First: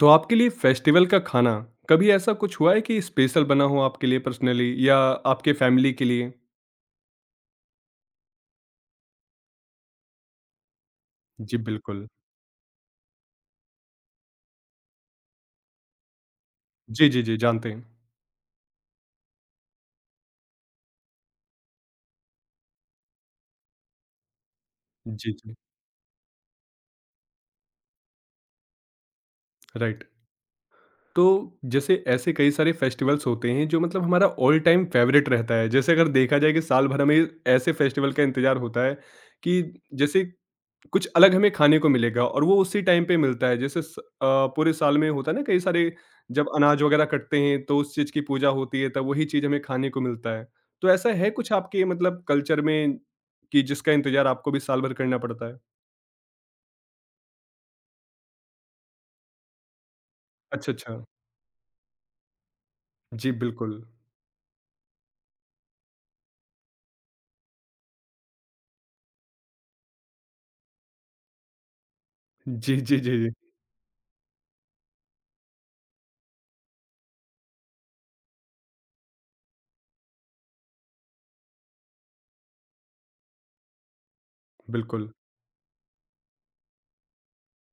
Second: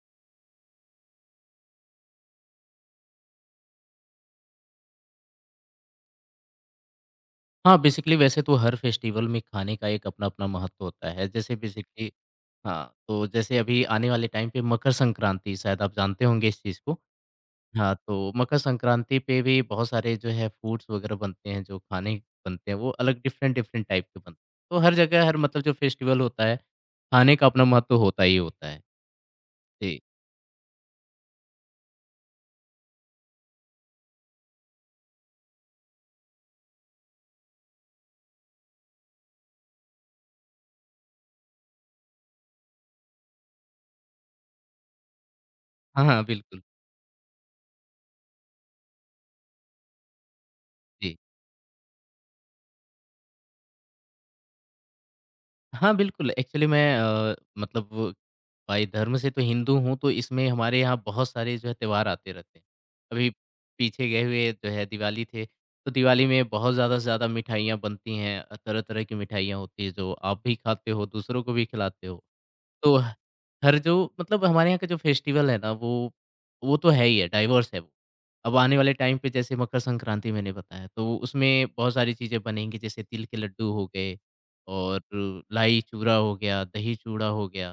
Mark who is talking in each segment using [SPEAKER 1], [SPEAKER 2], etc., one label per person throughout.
[SPEAKER 1] तो आपके लिए फेस्टिवल का खाना कभी ऐसा कुछ हुआ है कि स्पेशल बना हो आपके लिए पर्सनली या आपके फैमिली के लिए?
[SPEAKER 2] हाँ, बेसिकली वैसे तो हर फेस्टिवल में खाने का एक अपना-अपना महत्व होता है। जैसे
[SPEAKER 1] जी, बिल्कुल।
[SPEAKER 2] बेसिकली हाँ, तो जैसे अभी आने वाले टाइम पे मकर संक्रांति शायद आप जानते होंगे इस चीज़ को।
[SPEAKER 1] जी, जी, जी, जानते हैं।
[SPEAKER 2] हाँ, तो मकर संक्रांति पे भी बहुत सारे जो है फूड्स वग़ैरह बनते हैं, जो खाने बनते हैं, वो अलग डिफरेंट-डिफरेंट टाइप के बनते हैं। तो हर जगह
[SPEAKER 1] जी,
[SPEAKER 2] हर
[SPEAKER 1] जी,
[SPEAKER 2] मतलब जो फेस्टिवल होता है, खाने का अपना महत्व होता ही होता है। जी।
[SPEAKER 1] राइट। तो जैसे ऐसे कई सारे फेस्टिवल्स होते हैं जो मतलब हमारा ऑल टाइम फेवरेट रहता है। जैसे अगर देखा जाए कि साल भर हमें ऐसे फेस्टिवल का इंतज़ार होता है कि जैसे कुछ अलग हमें खाने को मिलेगा और वो उसी टाइम पे मिलता है जैसे पूरे साल में होता है ना कई सारे
[SPEAKER 2] हाँ, हाँ,
[SPEAKER 1] जब
[SPEAKER 2] बिल्कुल।
[SPEAKER 1] अनाज वगैरह कटते हैं तो उस चीज की पूजा होती है तब वही चीज हमें खाने को मिलता है। तो ऐसा
[SPEAKER 2] जी।
[SPEAKER 1] है कुछ आपके मतलब कल्चर में कि जिसका इंतजार आपको भी साल भर करना पड़ता है?
[SPEAKER 2] हाँ, बिल्कुल। एक्चुअली मैं मतलब बाय धर्म से तो हिंदू हूँ, तो इसमें
[SPEAKER 1] अच्छा,
[SPEAKER 2] हमारे
[SPEAKER 1] अच्छा।
[SPEAKER 2] यहाँ बहुत सारे जो है त्योहार आते रहते हैं। अभी
[SPEAKER 1] जी, बिल्कुल।
[SPEAKER 2] पीछे गए हुए जो है दिवाली थे, तो दिवाली में बहुत ज़्यादा से ज़्यादा मिठाइयाँ बनती हैं। तरह-तरह की मिठाइयाँ होती हैं, जो आप भी खाते हो, दूसरों को भी खिलाते हो।
[SPEAKER 1] जी,
[SPEAKER 2] तो
[SPEAKER 1] जी, जी, जी।
[SPEAKER 2] हर जो मतलब हमारे यहाँ का जो फेस्टिवल है ना वो तो है ही है, डाइवर्स है वो। अब आने वाले टाइम पे जैसे मकर संक्रांति मैंने बताया तो उसमें बहुत सारी चीज़ें बनेंगी जैसे तिल के लड्डू हो गए और
[SPEAKER 1] बिल्कुल,
[SPEAKER 2] लाई चूरा हो गया, दही चूड़ा हो गया,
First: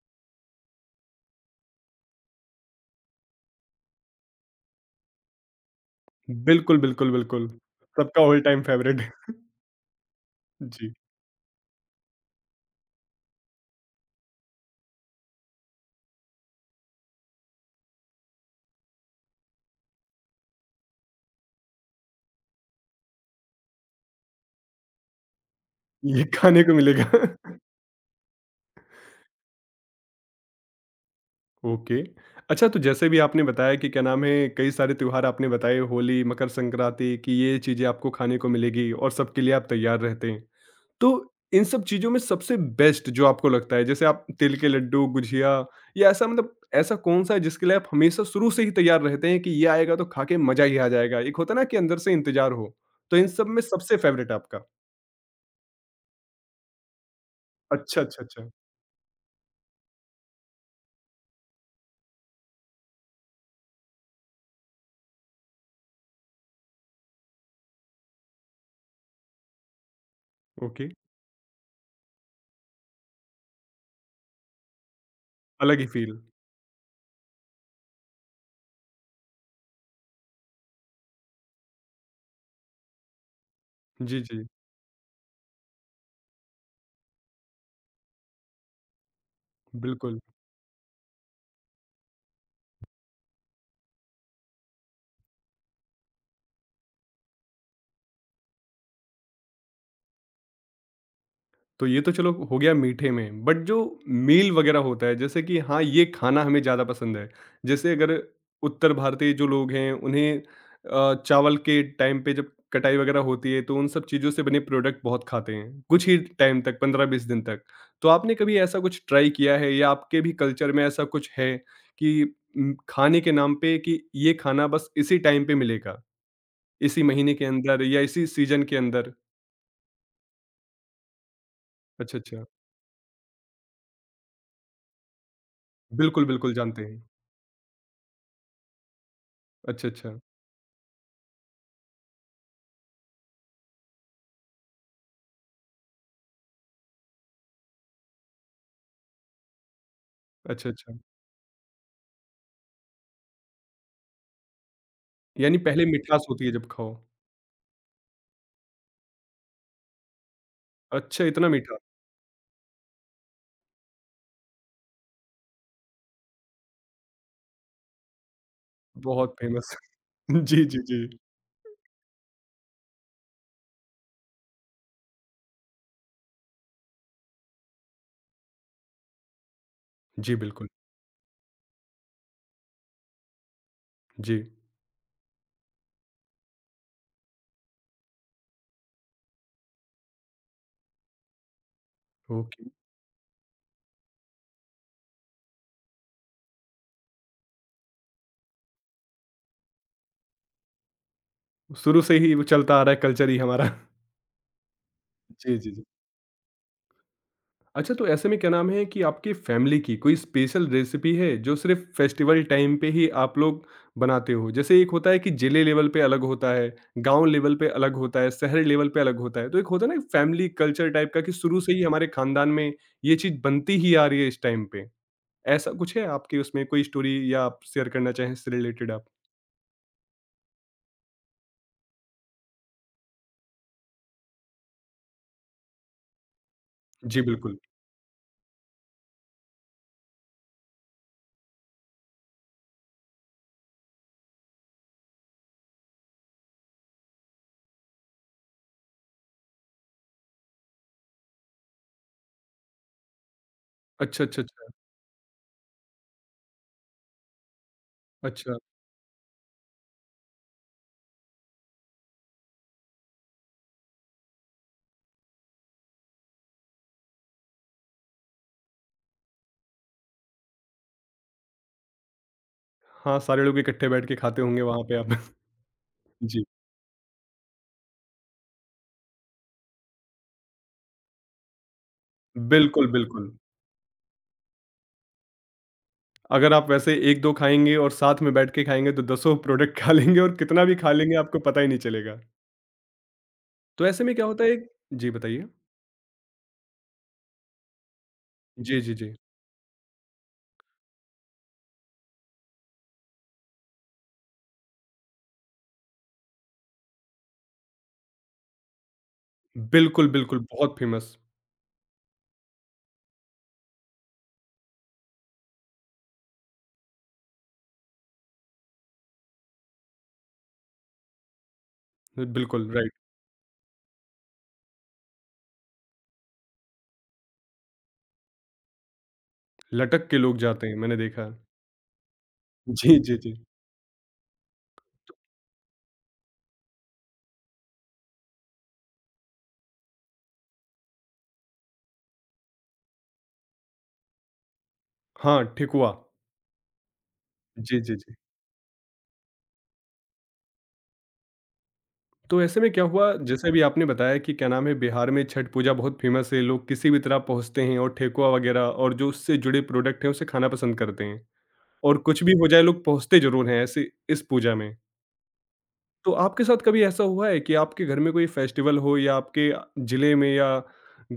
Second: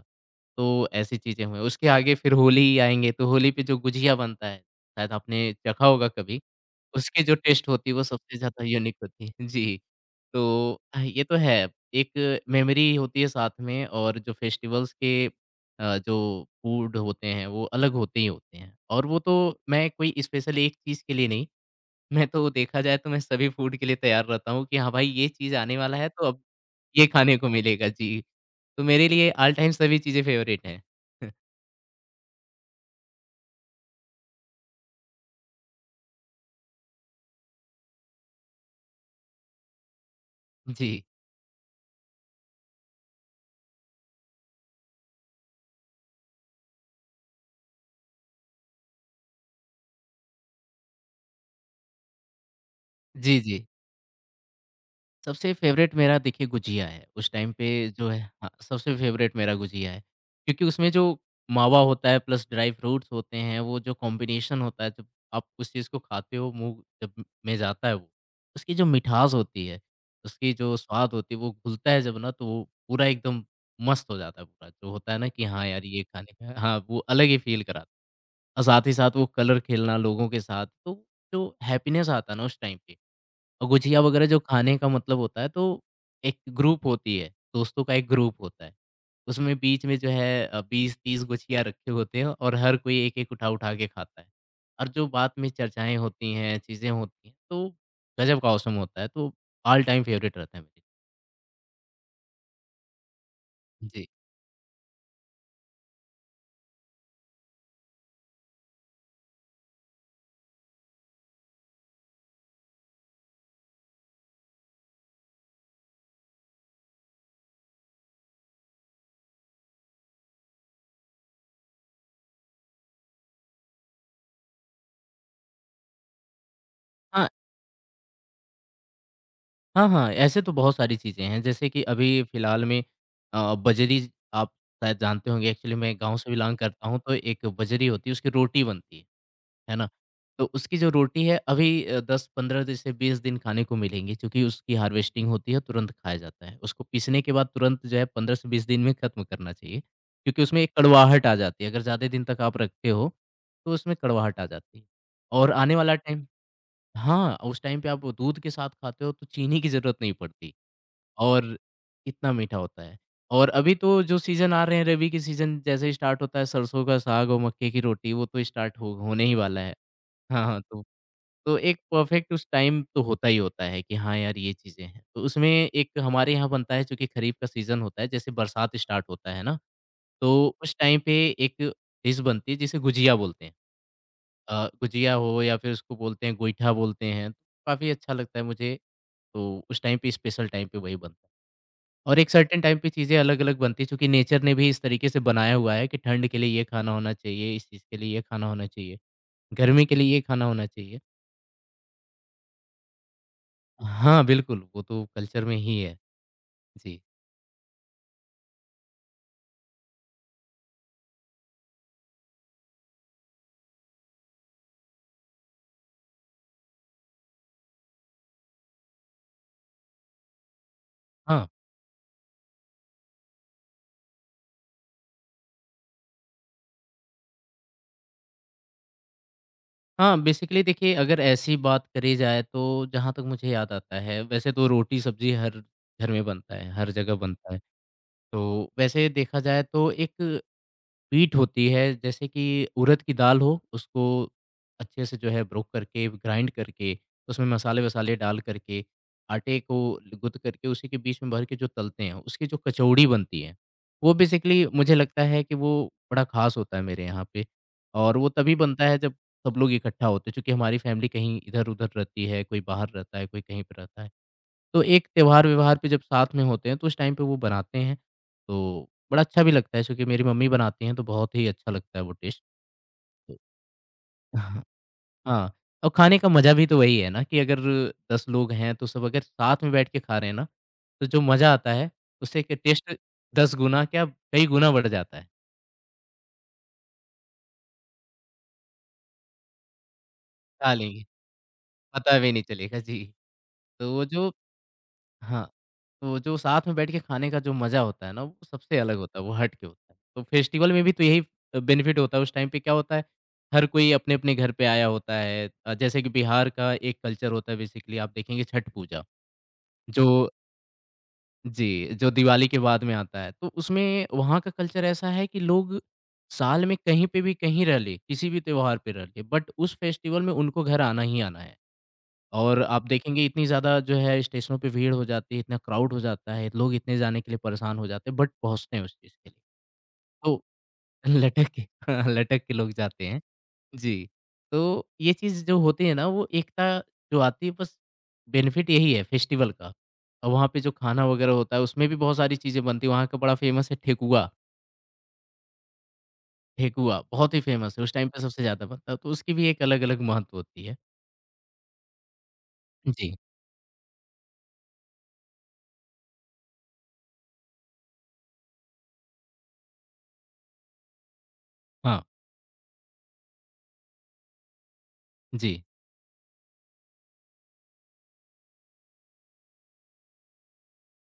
[SPEAKER 2] तो ऐसी चीज़ें हुई। उसके आगे फिर होली आएँगे तो होली पे जो गुझिया बनता है, शायद आपने चखा होगा कभी,
[SPEAKER 1] बिल्कुल, बिल्कुल,
[SPEAKER 2] उसकी जो
[SPEAKER 1] बिल्कुल।
[SPEAKER 2] टेस्ट होती है वो
[SPEAKER 1] सबका
[SPEAKER 2] सबसे
[SPEAKER 1] ऑल टाइम
[SPEAKER 2] ज़्यादा यूनिक
[SPEAKER 1] फेवरेट।
[SPEAKER 2] होती है। जी। तो
[SPEAKER 1] जी।
[SPEAKER 2] ये तो है। एक मेमोरी होती है साथ में और जो फेस्टिवल्स के जो फूड होते हैं वो अलग होते ही होते हैं। और वो तो मैं कोई स्पेशल एक चीज़ के लिए नहीं, मैं तो देखा जाए तो मैं सभी फूड के लिए तैयार रहता हूँ कि हाँ भाई ये चीज़ आने वाला है
[SPEAKER 1] ये
[SPEAKER 2] तो अब
[SPEAKER 1] खाने को
[SPEAKER 2] ये
[SPEAKER 1] मिलेगा।
[SPEAKER 2] खाने को मिलेगा। जी। तो मेरे लिए ऑल टाइम सभी चीज़ें फ़ेवरेट हैं।
[SPEAKER 1] ओके। अच्छा, तो जैसे भी आपने बताया कि क्या नाम है, कई सारे त्योहार आपने बताए होली, मकर संक्रांति कि ये चीज़ें आपको खाने को मिलेगी और सबके लिए आप तैयार रहते हैं।
[SPEAKER 2] जी।
[SPEAKER 1] तो इन सब चीज़ों में सबसे बेस्ट जो आपको लगता है जैसे आप तिल के लड्डू, गुझिया या ऐसा मतलब ऐसा कौन-सा है जिसके लिए आप हमेशा शुरू से ही तैयार रहते हैं कि ये आएगा तो खा के मज़ा ही आ जाएगा? एक होता है ना कि अंदर से इंतज़ार हो, तो इन
[SPEAKER 2] जी,
[SPEAKER 1] सब में
[SPEAKER 2] जी।
[SPEAKER 1] सबसे फ़ेवरेट आपका?
[SPEAKER 2] सबसे फ़ेवरेट मेरा देखिए गुजिया है, उस टाइम पे
[SPEAKER 1] अच्छा,
[SPEAKER 2] जो है
[SPEAKER 1] अच्छा,
[SPEAKER 2] हाँ,
[SPEAKER 1] अच्छा।
[SPEAKER 2] सबसे फ़ेवरेट मेरा गुजिया है। क्योंकि उसमें जो मावा होता है प्लस ड्राई फ्रूट्स होते हैं, वो जो कॉम्बिनेशन होता है, जब आप उस चीज़ को खाते हो मुँह जब में जाता है वो, उसकी जो मिठास होती है, उसकी जो
[SPEAKER 1] ओके,
[SPEAKER 2] स्वाद होती है, वो घुलता है जब ना तो वो पूरा एकदम मस्त हो जाता है पूरा। जो होता है ना कि हाँ
[SPEAKER 1] अलग
[SPEAKER 2] यार
[SPEAKER 1] ही
[SPEAKER 2] ये
[SPEAKER 1] फ़ील।
[SPEAKER 2] खाने का हाँ, वो अलग ही फ़ील कराता है। और साथ ही साथ वो कलर खेलना लोगों के साथ, तो जो हैप्पीनेस आता है ना उस टाइम पे गुझिया
[SPEAKER 1] जी,
[SPEAKER 2] वगैरह जो
[SPEAKER 1] जी,
[SPEAKER 2] खाने का मतलब होता है तो एक ग्रुप होती है, दोस्तों का एक ग्रुप होता है। उसमें बीच में जो
[SPEAKER 1] बिल्कुल।
[SPEAKER 2] है 20-30 गुझिया रखे होते हैं और हर कोई एक-एक उठा-उठा के खाता है। और जो बाद में चर्चाएँ होती हैं, चीज़ें होती हैं, तो गज़ब का औसम होता है, तो ऑल टाइम फ़ेवरेट रहता है मेरे।
[SPEAKER 1] तो ये तो चलो हो गया मीठे में, बट जो
[SPEAKER 2] जी।
[SPEAKER 1] मील वगैरह होता है जैसे कि हाँ, ये खाना हमें ज़्यादा पसंद है। जैसे अगर उत्तर भारतीय जो लोग हैं उन्हें चावल के टाइम पे जब कटाई वगैरह होती है तो उन सब चीज़ों से बने प्रोडक्ट बहुत खाते हैं, कुछ ही टाइम तक 15-20 दिन तक। तो आपने कभी ऐसा कुछ ट्राई किया है या आपके भी कल्चर में ऐसा कुछ है कि खाने के नाम पे कि ये खाना बस इसी टाइम पे मिलेगा, इसी
[SPEAKER 2] हाँ,
[SPEAKER 1] महीने के अंदर या इसी सीज़न के अंदर?
[SPEAKER 2] हाँ, हाँ, ऐसे तो बहुत सारी चीज़ें हैं, जैसे कि
[SPEAKER 1] अच्छा,
[SPEAKER 2] अभी
[SPEAKER 1] अच्छा।
[SPEAKER 2] फिलहाल में बजरी आप शायद जानते होंगे एक्चुअली मैं गाँव
[SPEAKER 1] बिल्कुल,
[SPEAKER 2] से
[SPEAKER 1] बिल्कुल
[SPEAKER 2] बिलॉन्ग
[SPEAKER 1] जानते
[SPEAKER 2] करता हूँ,
[SPEAKER 1] हैं।
[SPEAKER 2] तो एक बजरी होती है उसकी रोटी बनती है
[SPEAKER 1] अच्छा,
[SPEAKER 2] ना?
[SPEAKER 1] अच्छा।
[SPEAKER 2] तो उसकी जो रोटी है अभी 10-15 जैसे 20 दिन खाने को मिलेंगी क्योंकि उसकी हार्वेस्टिंग होती है, तुरंत खाया जाता है। उसको पीसने के बाद तुरंत जो है 15 से 20 दिन में ख़त्म करना चाहिए, क्योंकि उसमें
[SPEAKER 1] अच्छा,
[SPEAKER 2] एक
[SPEAKER 1] अच्छा।
[SPEAKER 2] कड़वाहट आ जाती है, अगर ज़्यादा दिन तक आप रखते हो, तो उसमें कड़वाहट आ जाती है। और
[SPEAKER 1] यानी
[SPEAKER 2] आने
[SPEAKER 1] पहले
[SPEAKER 2] वाला टाइम
[SPEAKER 1] मिठास होती है जब खाओ।
[SPEAKER 2] हाँ, उस टाइम पे आप दूध के साथ खाते हो तो चीनी की ज़रूरत नहीं पड़ती
[SPEAKER 1] अच्छा, इतना
[SPEAKER 2] और
[SPEAKER 1] मीठा।
[SPEAKER 2] इतना मीठा होता है। और अभी तो जो सीज़न आ रहे हैं रबी के सीज़न जैसे ही स्टार्ट होता है सरसों का साग और मक्के की रोटी वो तो स्टार्ट हो होने
[SPEAKER 1] बहुत
[SPEAKER 2] ही वाला है।
[SPEAKER 1] फेमस।
[SPEAKER 2] हाँ, हाँ,
[SPEAKER 1] जी, जी,
[SPEAKER 2] तो
[SPEAKER 1] जी।
[SPEAKER 2] तो एक परफ़ेक्ट उस टाइम तो होता ही होता है कि हाँ यार, ये चीज़ें हैं। तो उसमें एक हमारे यहाँ बनता है चूँकि खरीफ़ का सीज़न होता है जैसे बरसात स्टार्ट होता है ना,
[SPEAKER 1] जी,
[SPEAKER 2] तो
[SPEAKER 1] बिल्कुल।
[SPEAKER 2] उस टाइम पे एक डिश बनती है जिसे गुजिया बोलते हैं।
[SPEAKER 1] जी,
[SPEAKER 2] गुजिया हो या फिर उसको बोलते हैं गोईठा बोलते हैं। काफ़ी अच्छा लगता है मुझे तो उस टाइम पे स्पेशल टाइम पे वही बनता है। और एक सर्टेन
[SPEAKER 1] ओके।
[SPEAKER 2] टाइम पे चीज़ें अलग-अलग बनती है चूँकि नेचर ने भी इस तरीके से बनाया हुआ है कि ठंड के लिए ये खाना होना चाहिए, इस चीज़ के लिए ये खाना होना चाहिए, गर्मी के लिए ये खाना होना चाहिए।
[SPEAKER 1] शुरू से ही वो चलता आ रहा है कल्चर ही हमारा।
[SPEAKER 2] हाँ, बिल्कुल, वो तो कल्चर में
[SPEAKER 1] जी, जी,
[SPEAKER 2] ही
[SPEAKER 1] जी।
[SPEAKER 2] है। जी।
[SPEAKER 1] अच्छा, तो ऐसे में क्या नाम है कि आपकी फैमिली की कोई स्पेशल रेसिपी है जो सिर्फ़ फेस्टिवल टाइम पे ही आप लोग बनाते हो? जैसे एक होता है कि जिले लेवल पे अलग होता है, गाँव लेवल पे अलग होता है, शहर लेवल पे अलग होता है। तो एक होता है ना फैमिली कल्चर टाइप का कि
[SPEAKER 2] हाँ,
[SPEAKER 1] शुरू से ही हमारे खानदान में ये चीज़ बनती ही आ रही है इस टाइम पे। ऐसा कुछ है आपके उसमें कोई स्टोरी या आप शेयर करना चाहें इससे रिलेटेड आप?
[SPEAKER 2] हाँ, बेसिकली देखिए अगर ऐसी बात करी जाए तो जहाँ तक मुझे याद आता है, वैसे तो रोटी-सब्ज़ी हर घर में बनता है, हर जगह
[SPEAKER 1] जी,
[SPEAKER 2] बनता
[SPEAKER 1] बिल्कुल।
[SPEAKER 2] है। तो वैसे देखा जाए तो एक पीठ होती है जैसे कि उड़द की दाल हो उसको अच्छे से जो है ब्रोक करके ग्राइंड करके उसमें मसाले वसाले डाल करके आटे को गुद करके उसी के बीच में भर के जो तलते हैं उसकी जो कचौड़ी बनती है वो
[SPEAKER 1] अच्छा, अच्छा,
[SPEAKER 2] बेसिकली
[SPEAKER 1] अच्छा।
[SPEAKER 2] मुझे लगता है कि वो बड़ा खास होता है मेरे यहाँ पे और वो तभी
[SPEAKER 1] अच्छा।
[SPEAKER 2] बनता है जब सब लोग इकट्ठा होते हैं क्योंकि हमारी फैमिली कहीं इधर उधर रहती है कोई बाहर रहता है कोई कहीं पर रहता है तो एक त्योहार-व्यवहार पे जब साथ में होते हैं तो उस टाइम पे वो बनाते हैं, तो बड़ा अच्छा भी लगता है चूँकि मेरी मम्मी बनाती हैं तो बहुत ही अच्छा लगता है वो टेस्ट।
[SPEAKER 1] हाँ,
[SPEAKER 2] तो
[SPEAKER 1] सारे लोग इकट्ठे बैठ के खाते होंगे
[SPEAKER 2] हाँ,
[SPEAKER 1] वहाँ पे आप।
[SPEAKER 2] हाँ, और खाने का
[SPEAKER 1] जी।
[SPEAKER 2] मज़ा भी तो वही है ना कि अगर 10 लोग हैं तो सब अगर साथ में बैठ के खा रहे हैं ना, तो जो मज़ा आता है उससे के
[SPEAKER 1] बिल्कुल,
[SPEAKER 2] टेस्ट
[SPEAKER 1] बिल्कुल।
[SPEAKER 2] 10 गुना क्या कई गुना बढ़ जाता है।
[SPEAKER 1] अगर आप वैसे 1-2 खाएँगे और साथ में बैठ के खाएँगे तो दसों प्रोडक्ट खा लेंगे और कितना
[SPEAKER 2] खा
[SPEAKER 1] भी खा
[SPEAKER 2] लेंगे,
[SPEAKER 1] लेंगे आपको पता ही नहीं
[SPEAKER 2] पता
[SPEAKER 1] चलेगा।
[SPEAKER 2] भी नहीं चलेगा। जी,
[SPEAKER 1] तो
[SPEAKER 2] तो
[SPEAKER 1] ऐसे
[SPEAKER 2] वो
[SPEAKER 1] में क्या
[SPEAKER 2] जो
[SPEAKER 1] होता है। जी,
[SPEAKER 2] हाँ,
[SPEAKER 1] बताइए।
[SPEAKER 2] तो जो साथ में बैठ के खाने का जो मज़ा होता है ना, वो सबसे
[SPEAKER 1] जी, जी,
[SPEAKER 2] अलग
[SPEAKER 1] जी।
[SPEAKER 2] होता है, वो हट के होता है। तो फेस्टिवल में भी तो यही बेनिफिट होता है, उस टाइम पे क्या होता है, हर कोई अपने-अपने घर पे आया होता है जैसे कि बिहार का एक कल्चर होता है बेसिकली आप देखेंगे छठ पूजा, जो
[SPEAKER 1] बिल्कुल, बिल्कुल, बहुत फेमस।
[SPEAKER 2] जी, जो दिवाली के बाद में आता है। तो उसमें वहाँ का कल्चर ऐसा है कि लोग साल में कहीं पे भी कहीं रह लें, किसी भी त्योहार पे रह लें, बट उस फेस्टिवल में उनको घर आना ही आना है। और
[SPEAKER 1] बिल्कुल,
[SPEAKER 2] आप
[SPEAKER 1] राइट।
[SPEAKER 2] देखेंगे इतनी ज़्यादा जो है स्टेशनों पे भीड़ हो जाती है, इतना क्राउड हो जाता है, लोग इतने जाने के लिए परेशान हो जाते हैं, बट पहुँचते हैं उस चीज़ के लिए।
[SPEAKER 1] लटक के लोग
[SPEAKER 2] तो
[SPEAKER 1] जाते हैं, मैंने देखा है।
[SPEAKER 2] लटक के लटक के लोग
[SPEAKER 1] जी,
[SPEAKER 2] जाते
[SPEAKER 1] जी,
[SPEAKER 2] हैं।
[SPEAKER 1] जी।
[SPEAKER 2] जी, तो ये चीज़ जो होती है ना वो एकता जो आती है बस बेनिफिट यही है फेस्टिवल का। और वहाँ पे जो खाना वगैरह होता है उसमें भी बहुत सारी चीज़ें बनती हैं, वहाँ का बड़ा फ़ेमस है ठेकुआ।
[SPEAKER 1] हाँ, ठेकुआ।
[SPEAKER 2] ठेकुआ बहुत ही फ़ेमस
[SPEAKER 1] जी,
[SPEAKER 2] है, उस
[SPEAKER 1] जी,
[SPEAKER 2] टाइम
[SPEAKER 1] जी।
[SPEAKER 2] पे सबसे ज़्यादा बनता है, तो उसकी भी एक अलग-अलग महत्व होती है।
[SPEAKER 1] तो ऐसे में क्या हुआ
[SPEAKER 2] जी,
[SPEAKER 1] जैसे अभी आपने बताया कि क्या नाम है बिहार में छठ पूजा बहुत फेमस है लोग किसी भी तरह पहुंचते हैं और ठेकुआ वगैरह और जो उससे जुड़े प्रोडक्ट हैं उसे खाना पसंद करते हैं और
[SPEAKER 2] हाँ,
[SPEAKER 1] कुछ भी हो जाए लोग पहुंचते जरूर हैं ऐसे इस पूजा में।
[SPEAKER 2] जी।
[SPEAKER 1] तो आपके साथ कभी ऐसा हुआ है कि आपके घर में कोई फेस्टिवल हो या आपके जिले में या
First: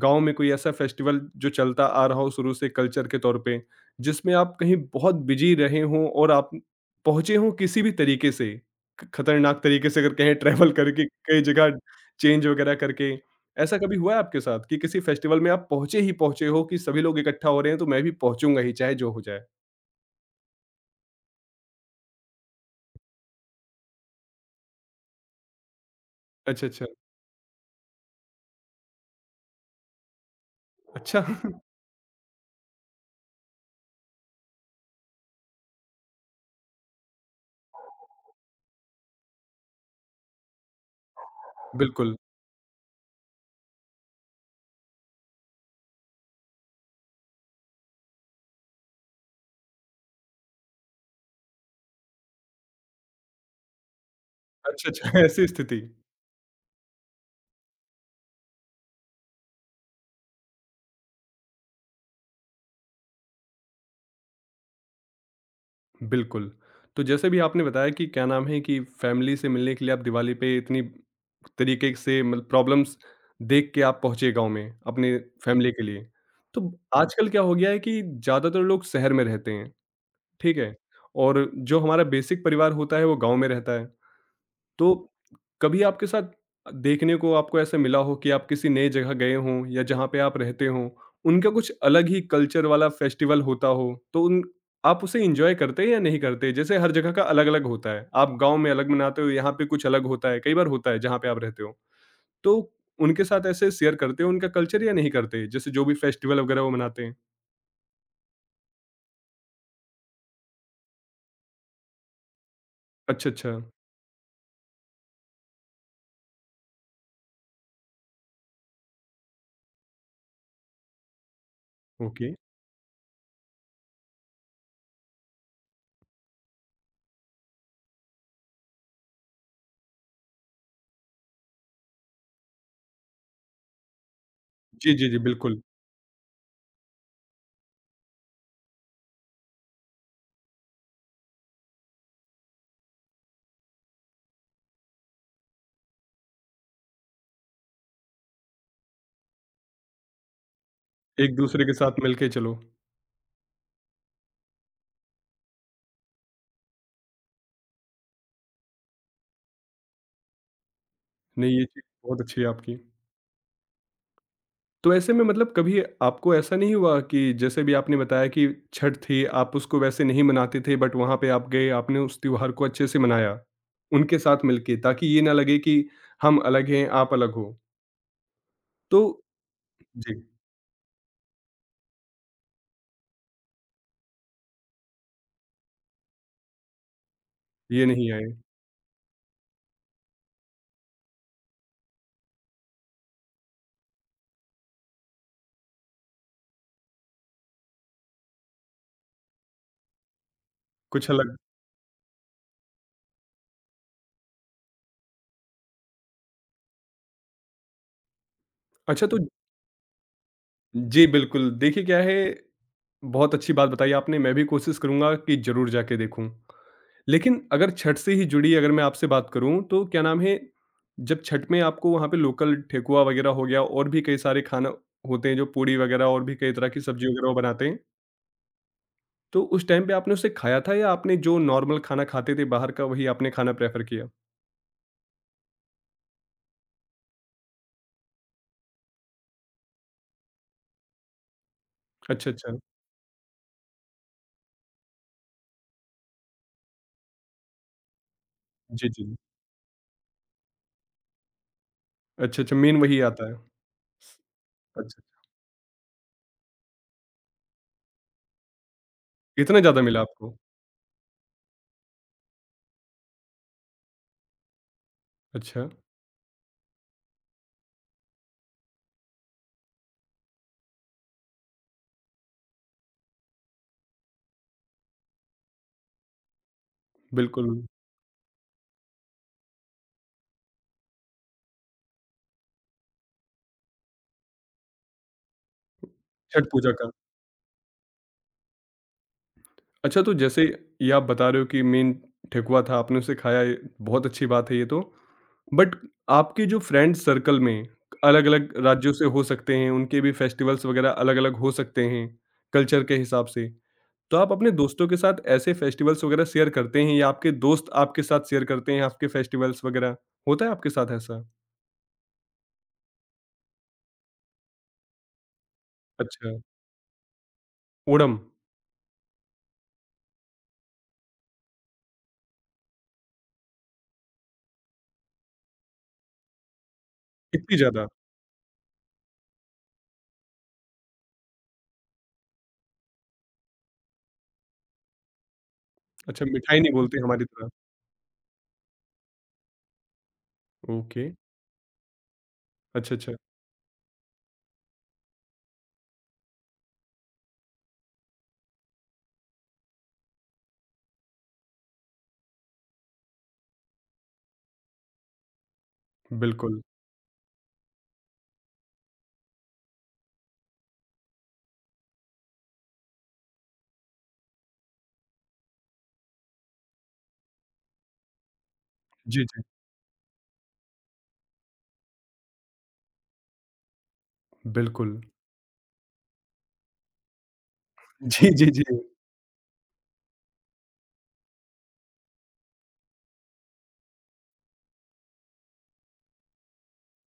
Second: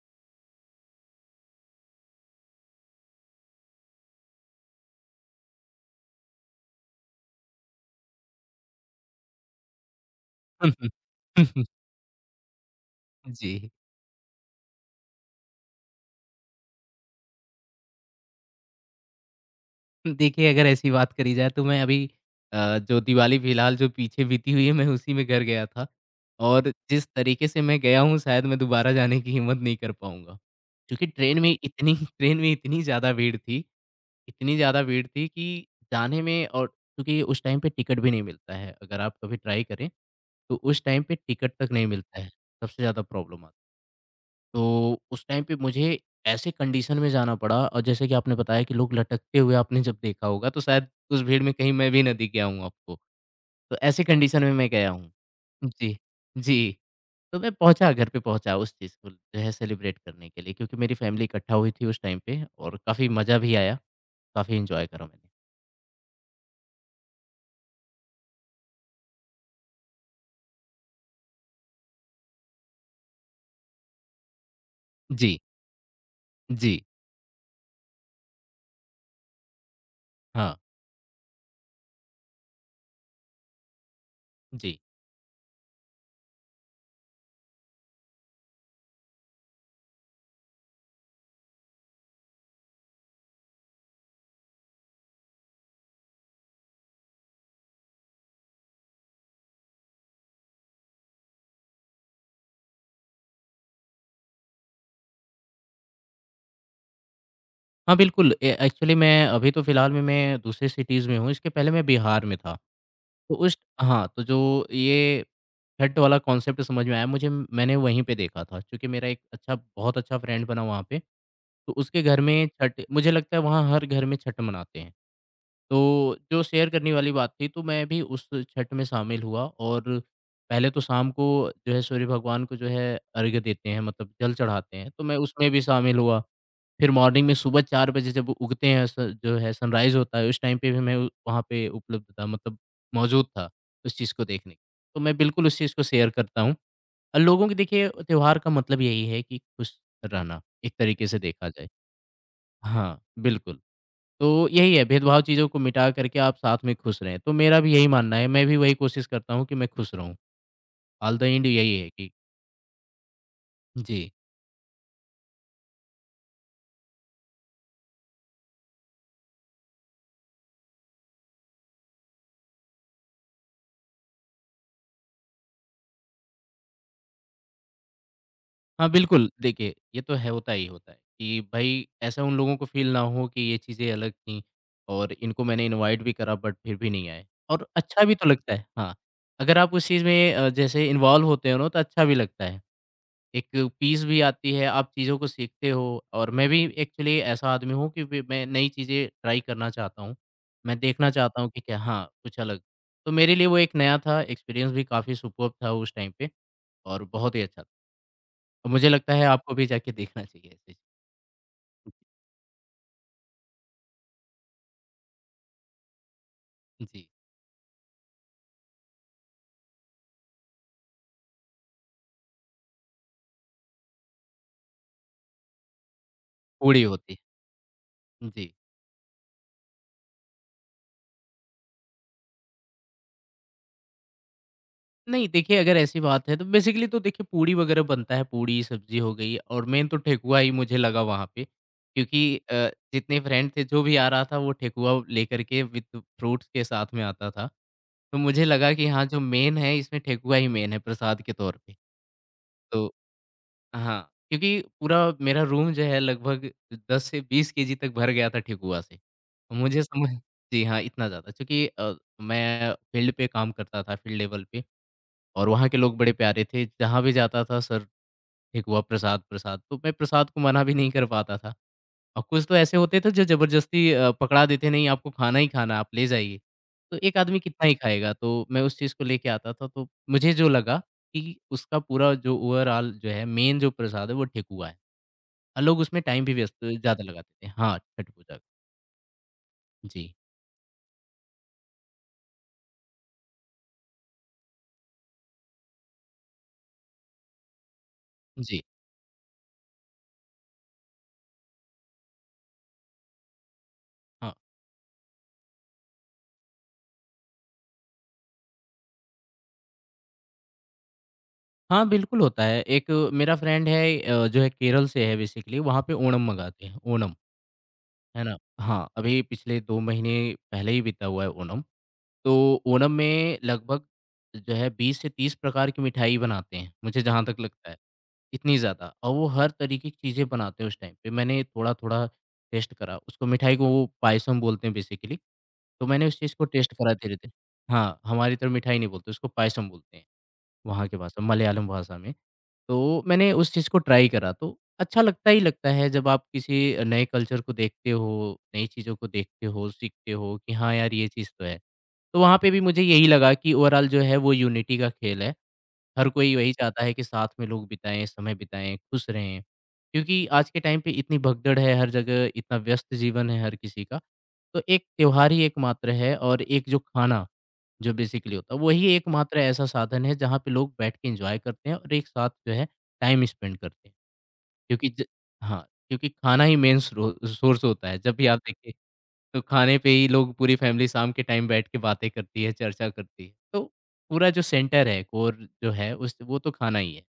[SPEAKER 1] गांव में कोई ऐसा फेस्टिवल जो चलता आ रहा हो शुरू से कल्चर के तौर पे जिसमें आप कहीं बहुत बिजी रहे हों और आप पहुंचे हों किसी भी तरीके से खतरनाक तरीके से अगर कहें
[SPEAKER 2] हुँ,
[SPEAKER 1] ट्रैवल
[SPEAKER 2] हुँ।
[SPEAKER 1] करके कई
[SPEAKER 2] हुँ, हुँ।
[SPEAKER 1] जगह चेंज वगैरह करके
[SPEAKER 2] जी।
[SPEAKER 1] ऐसा कभी हुआ है आपके साथ कि किसी फेस्टिवल में आप पहुंचे ही पहुंचे हो कि सभी लोग इकट्ठा हो रहे हैं तो मैं भी पहुंचूंगा ही चाहे जो हो जाए?
[SPEAKER 2] देखिए, अगर ऐसी बात करी जाए तो मैं अभी जो दिवाली फ़िलहाल जो पीछे बीती हुई है, मैं उसी में घर गया था और
[SPEAKER 1] अच्छा, अच्छा,
[SPEAKER 2] जिस तरीके से मैं गया हूँ, शायद मैं दोबारा जाने की हिम्मत नहीं कर पाऊँगा। क्योंकि
[SPEAKER 1] अच्छा।
[SPEAKER 2] ट्रेन में इतनी ट्रेन में इतनी ज़्यादा भीड़ थी, इतनी ज़्यादा भीड़ थी कि जाने में और क्योंकि उस टाइम पे टिकट भी नहीं मिलता है, अगर आप कभी ट्राई करें, तो उस टाइम पे टिकट तक नहीं
[SPEAKER 1] बिल्कुल।
[SPEAKER 2] मिलता है, सबसे ज़्यादा प्रॉब्लम आती है। तो उस टाइम पे मुझे ऐसे कंडीशन में जाना पड़ा और जैसे कि आपने बताया कि लोग लटकते हुए आपने जब देखा होगा तो शायद उस भीड़ में कहीं मैं भी ना दिख गया हूँ आपको। तो ऐसे कंडीशन में मैं
[SPEAKER 1] अच्छा,
[SPEAKER 2] गया हूँ।
[SPEAKER 1] अच्छा। ऐसी स्थिति।
[SPEAKER 2] जी, जी। तो मैं पहुँचा घर पे पहुँचा उस चीज़ को जो है सेलिब्रेट करने के लिए क्योंकि मेरी फैमिली इकट्ठा हुई थी उस टाइम पे और काफ़ी मज़ा भी आया, काफ़ी एन्जॉय करा मैंने।
[SPEAKER 1] बिल्कुल। तो जैसे भी आपने बताया कि क्या नाम है कि फैमिली से मिलने के लिए आप दिवाली पे इतनी तरीके से मतलब प्रॉब्लम्स देख के आप पहुँचे गाँव में, अपने
[SPEAKER 2] जी,
[SPEAKER 1] फैमिली के लिए। तो
[SPEAKER 2] जी।
[SPEAKER 1] आजकल क्या हो गया है कि ज़्यादातर लोग शहर में रहते हैं,
[SPEAKER 2] हाँ,
[SPEAKER 1] ठीक है? और जो हमारा बेसिक परिवार होता है वो गाँव में रहता है।
[SPEAKER 2] जी।
[SPEAKER 1] तो कभी आपके साथ देखने को आपको ऐसा मिला हो कि आप किसी नई जगह गए हों या जहाँ पे आप रहते हों, उनका कुछ अलग ही कल्चर वाला फेस्टिवल होता हो, तो उन आप उसे एंजॉय करते हैं या नहीं करते? जैसे हर जगह का अलग-अलग होता है, आप गाँव में अलग मनाते हो, यहाँ पे कुछ अलग होता है, कई बार होता है जहाँ पे आप रहते हो। तो उनके साथ ऐसे शेयर करते हो उनका कल्चर या नहीं करते? जैसे जो भी फेस्टिवल वगैरह वो मनाते हैं।
[SPEAKER 2] हाँ, बिल्कुल ए एक्चुअली मैं अभी तो फिलहाल में मैं दूसरे सिटीज़ में हूँ, इसके पहले मैं बिहार में था।
[SPEAKER 1] अच्छा,
[SPEAKER 2] तो
[SPEAKER 1] अच्छा,
[SPEAKER 2] उस हाँ, तो जो ये छठ वाला कॉन्सेप्ट समझ में आया मुझे, मैंने वहीं पे देखा था क्योंकि मेरा एक अच्छा बहुत अच्छा फ्रेंड बना वहाँ पे, तो उसके घर
[SPEAKER 1] ओके।
[SPEAKER 2] में छठ मुझे लगता है वहाँ हर घर में छठ मनाते हैं। तो जो शेयर करने वाली बात थी, तो मैं भी उस छठ में शामिल हुआ और पहले तो शाम को जो है सूर्य भगवान को जो है अर्घ्य देते हैं मतलब जल चढ़ाते हैं,
[SPEAKER 1] जी,
[SPEAKER 2] तो
[SPEAKER 1] जी,
[SPEAKER 2] मैं
[SPEAKER 1] जी,
[SPEAKER 2] उसमें भी
[SPEAKER 1] बिल्कुल।
[SPEAKER 2] शामिल हुआ। फिर मॉर्निंग में सुबह 4 बजे जब उगते हैं स जो है सनराइज़ होता है, उस टाइम पे भी मैं वहाँ पे उपलब्ध था मतलब मौजूद था उस चीज़ को देखने। के। तो मैं बिल्कुल उस चीज़ को शेयर करता हूँ और लोगों की देखिए त्योहार का मतलब यही है कि खुश रहना, एक तरीके से
[SPEAKER 1] एक
[SPEAKER 2] देखा
[SPEAKER 1] दूसरे
[SPEAKER 2] जाए।
[SPEAKER 1] के साथ मिलके चलो।
[SPEAKER 2] हाँ, बिल्कुल। तो यही है भेदभाव चीज़ों को मिटा करके आप साथ में खुश रहें, तो मेरा भी यही मानना है, मैं भी वही कोशिश करता हूँ कि मैं खुश रहूँ, ऑल द एंड
[SPEAKER 1] नहीं, ये
[SPEAKER 2] यही
[SPEAKER 1] चीज़
[SPEAKER 2] है कि।
[SPEAKER 1] बहुत अच्छी है आपकी।
[SPEAKER 2] जी।
[SPEAKER 1] तो ऐसे में मतलब कभी आपको ऐसा नहीं हुआ कि जैसे भी आपने बताया कि छठ थी, आप उसको वैसे नहीं मनाते थे बट वहाँ पे आप गए, आपने उस त्योहार को अच्छे से मनाया, उनके साथ मिलके ताकि ये ना लगे कि हम अलग हैं, आप अलग हो।
[SPEAKER 2] हाँ,
[SPEAKER 1] तो
[SPEAKER 2] बिल्कुल, देखिए ये तो
[SPEAKER 1] जी,
[SPEAKER 2] है होता ही होता है कि भई ऐसा उन लोगों को फ़ील ना हो कि ये चीज़ें अलग थीं और इनको मैंने इनवाइट भी करा बट फिर भी नहीं आए और
[SPEAKER 1] ये
[SPEAKER 2] अच्छा
[SPEAKER 1] नहीं
[SPEAKER 2] भी तो
[SPEAKER 1] आए,
[SPEAKER 2] लगता है। हाँ, अगर आप उस चीज़ में जैसे इन्वॉल्व होते हो ना तो अच्छा भी लगता है। एक पीस भी आती है, आप चीज़ों को सीखते हो और मैं भी एक्चुअली ऐसा आदमी हूँ कि वे मैं नई चीज़ें ट्राई करना चाहता हूँ। मैं देखना
[SPEAKER 1] कुछ अलग।
[SPEAKER 2] चाहता हूँ कि क्या। हाँ, कुछ अलग। तो मेरे लिए वो एक नया था, एक्सपीरियंस भी काफ़ी सुपर्ब था उस टाइम पे और बहुत ही अच्छा था। और मुझे
[SPEAKER 1] अच्छा,
[SPEAKER 2] लगता
[SPEAKER 1] तो
[SPEAKER 2] है आपको भी जाके देखना चाहिए ऐसे।
[SPEAKER 1] जी, बिल्कुल। देखिए क्या है, बहुत अच्छी बात बताई आपने, मैं भी कोशिश करूँगा कि ज़रूर जाके देखूँ।
[SPEAKER 2] जी,
[SPEAKER 1] लेकिन अगर छठ से ही जुड़ी अगर मैं आपसे बात करूँ, तो क्या नाम है, जब छठ में आपको वहाँ पे लोकल ठेकुआ वगैरह हो गया और भी कई सारे खाना होते हैं, जो पूड़ी वगैरह और भी कई तरह की
[SPEAKER 2] पूड़ी
[SPEAKER 1] सब्ज़ी
[SPEAKER 2] होती है।
[SPEAKER 1] वगैरह वो बनाते हैं।
[SPEAKER 2] जी।
[SPEAKER 1] तो उस टाइम पे आपने उसे खाया था या आपने जो नॉर्मल खाना खाते थे बाहर का, वही आपने खाना प्रेफ़र किया?
[SPEAKER 2] नहीं देखिए, अगर ऐसी बात है तो बेसिकली तो देखिए पूड़ी वगैरह बनता है, पूड़ी, सब्ज़ी हो गई और मेन तो ठेकुआ ही मुझे लगा वहाँ पे क्योंकि
[SPEAKER 1] अच्छा, अच्छा।
[SPEAKER 2] जितने फ्रेंड थे जो भी आ रहा था वो ठेकुआ लेकर के विद फ्रूट्स के साथ में आता था। तो मुझे लगा कि
[SPEAKER 1] जी, जी।
[SPEAKER 2] हाँ, जो मेन है इसमें ठेकुआ ही मेन है प्रसाद के तौर पे।
[SPEAKER 1] अच्छा, अच्छा, मेन
[SPEAKER 2] तो
[SPEAKER 1] वही आता है।
[SPEAKER 2] हाँ, क्योंकि
[SPEAKER 1] अच्छा,
[SPEAKER 2] पूरा
[SPEAKER 1] अच्छा।
[SPEAKER 2] मेरा रूम जो है लगभग 10 से 20 केजी तक भर गया था ठेकुआ से।
[SPEAKER 1] इतना
[SPEAKER 2] मुझे
[SPEAKER 1] ज़्यादा मिला
[SPEAKER 2] समझ
[SPEAKER 1] आपको?
[SPEAKER 2] जी हाँ, इतना ज़्यादा क्योंकि मैं फील्ड पे काम करता था, फील्ड लेवल पे। और वहाँ
[SPEAKER 1] अच्छा,
[SPEAKER 2] के लोग बड़े प्यारे थे, जहाँ भी जाता था सर ठेकुआ, प्रसाद-प्रसाद, तो मैं प्रसाद को मना भी नहीं कर पाता था। और कुछ तो ऐसे होते थे जो ज़बरदस्ती पकड़ा देते, "नहीं, आपको खाना ही खाना है, आप ले जाइए।" तो एक आदमी
[SPEAKER 1] बिल्कुल।
[SPEAKER 2] कितना ही खाएगा? तो मैं उस चीज़ को लेके आता था, तो मुझे जो लगा कि उसका पूरा जो ओवरॉल जो है, मेन जो प्रसाद है, वो ठेकुआ है। और लोग उसमें टाइम भी
[SPEAKER 1] छठ
[SPEAKER 2] व्यस्त
[SPEAKER 1] पूजा का।
[SPEAKER 2] ज़्यादा लगाते थे। हाँ, छठ पूजा का।
[SPEAKER 1] अच्छा, तो
[SPEAKER 2] जी,
[SPEAKER 1] जैसे ये आप बता रहे हो कि मेन ठेकुआ था, आपने उसे खाया ये बहुत अच्छी बात है ये तो। बट आपके जो फ्रेंड सर्कल में अलग-अलग
[SPEAKER 2] जी।
[SPEAKER 1] राज्यों से हो सकते हैं, उनके भी फेस्टिवल्स वगैरह अलग-अलग हो सकते हैं, कल्चर के हिसाब से। तो आप
[SPEAKER 2] हाँ,
[SPEAKER 1] अपने दोस्तों के साथ ऐसे फेस्टिवल्स वगैरह शेयर करते हैं या आपके दोस्त आपके साथ शेयर करते हैं आपके फेस्टिवल्स वगैरह? होता है आपके साथ ऐसा?
[SPEAKER 2] हाँ, बिल्कुल होता है। एक मेरा फ्रेंड है जो है केरल से है बेसिकली, वहाँ पे ओणम
[SPEAKER 1] अच्छा,
[SPEAKER 2] मनाते हैं, ओणम।
[SPEAKER 1] ओणम,
[SPEAKER 2] है ना? हाँ, अभी पिछले 2 महीने पहले ही बीता हुआ है ओणम। तो ओणम में लगभग जो है 20 से 30 प्रकार की मिठाई बनाते हैं, मुझे जहाँ तक
[SPEAKER 1] इतनी
[SPEAKER 2] लगता है,
[SPEAKER 1] ज़्यादा?
[SPEAKER 2] इतनी ज़्यादा। और वो हर तरीके की चीज़ें बनाते हैं उस टाइम पे। मैंने थोड़ा-थोड़ा टेस्ट करा, उसको मिठाई को वो पायसम बोलते हैं बेसिकली, तो मैंने उस
[SPEAKER 1] अच्छा,
[SPEAKER 2] चीज़ को
[SPEAKER 1] मिठाई
[SPEAKER 2] टेस्ट
[SPEAKER 1] नहीं
[SPEAKER 2] करा
[SPEAKER 1] बोलते हमारी
[SPEAKER 2] धीरे-धीरे।
[SPEAKER 1] तरह।
[SPEAKER 2] हाँ, हमारी तरफ मिठाई नहीं बोलते, उसको पायसम बोलते हैं, वहाँ की
[SPEAKER 1] ओके,
[SPEAKER 2] भाषा मलयालम भाषा में।
[SPEAKER 1] अच्छा,
[SPEAKER 2] तो
[SPEAKER 1] अच्छा,
[SPEAKER 2] मैंने उस चीज़ को ट्राई करा, तो अच्छा लगता ही लगता है जब आप किसी नए कल्चर को देखते हो, नई चीज़ों को देखते हो, सीखते हो कि हाँ यार, ये चीज़ तो है। तो वहाँ पे भी मुझे यही लगा कि ओवरॉल जो है वो यूनिटी का खेल है। हर कोई वही
[SPEAKER 1] बिल्कुल।
[SPEAKER 2] चाहता है कि साथ में लोग बिताएँ, समय बिताएँ, खुश रहें। क्योंकि आज के टाइम पे इतनी भगदड़ है, हर जगह इतना व्यस्त जीवन है हर किसी का, तो एक त्योहार ही एकमात्र है और एक जो खाना, जो बेसिकली होता है, वही
[SPEAKER 1] जी,
[SPEAKER 2] एकमात्र
[SPEAKER 1] जी,
[SPEAKER 2] ऐसा साधन है जहाँ पे लोग बैठ के एन्जॉय करते हैं और एक साथ जो है टाइम स्पेंड करते हैं। क्योंकि
[SPEAKER 1] बिल्कुल।
[SPEAKER 2] ज हाँ, क्योंकि खाना ही मेन स्रो सोर्स होता है। जब भी
[SPEAKER 1] जी,
[SPEAKER 2] आप
[SPEAKER 1] जी, जी।
[SPEAKER 2] देखिए तो खाने पे ही लोग पूरी फैमिली शाम के टाइम बैठ के बातें करती है, चर्चा करती है। तो पूरा जो सेंटर है, कोर जो है उस वो तो खाना ही है,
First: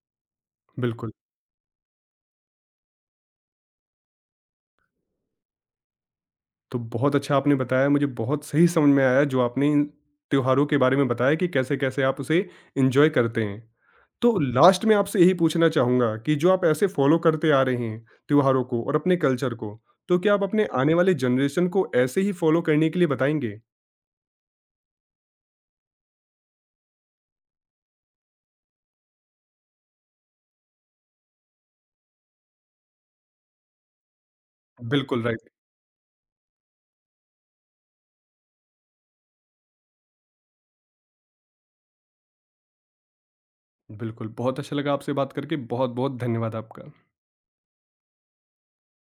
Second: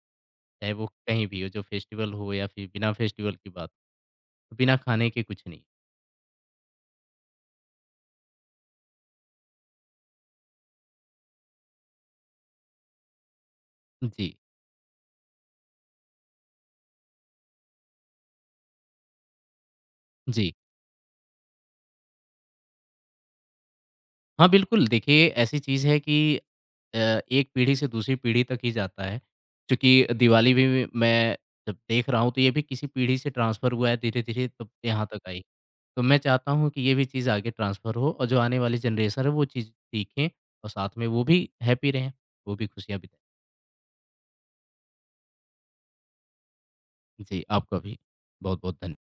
[SPEAKER 2] चाहे वो
[SPEAKER 1] बिल्कुल,
[SPEAKER 2] कहीं भी हो, जो फेस्टिवल हो या फिर बिना फेस्टिवल की बात, बिना खाने के कुछ नहीं।
[SPEAKER 1] तो बहुत अच्छा आपने बताया, मुझे बहुत सही समझ में आया जो आपने इन त्योहारों के बारे में बताया कि कैसे-कैसे आप उसे एन्जॉय करते हैं।
[SPEAKER 2] जी,
[SPEAKER 1] तो लास्ट में आपसे यही पूछना चाहूँगा कि जो आप ऐसे फ़ॉलो करते आ रहे हैं त्योहारों को और अपने कल्चर को, तो क्या आप
[SPEAKER 2] जी।
[SPEAKER 1] अपने आने वाले जनरेशन को ऐसे ही फ़ॉलो करने के लिए बताएँगे?
[SPEAKER 2] हाँ, बिल्कुल देखिए ऐसी चीज़ है कि अ, एक पीढ़ी से दूसरी पीढ़ी तक ही जाता है, क्योंकि दिवाली भी मैं जब देख रहा हूँ तो ये भी किसी पीढ़ी से ट्रांसफ़र हुआ है धीरे-धीरे तब यहाँ
[SPEAKER 1] बिल्कुल,
[SPEAKER 2] तक आई।
[SPEAKER 1] राइट।
[SPEAKER 2] तो मैं चाहता हूँ कि ये भी चीज़ आगे ट्रांसफ़र हो और जो आने वाली जनरेशन है वो चीज़ सीखें और साथ में वो भी हैप्पी रहें, वो भी खुशियाँ बिताएँ।
[SPEAKER 1] बिल्कुल, बहुत अच्छा लगा आपसे बात करके, बहुत-बहुत धन्यवाद आपका।
[SPEAKER 2] जी, आपका भी बहुत-बहुत धन्य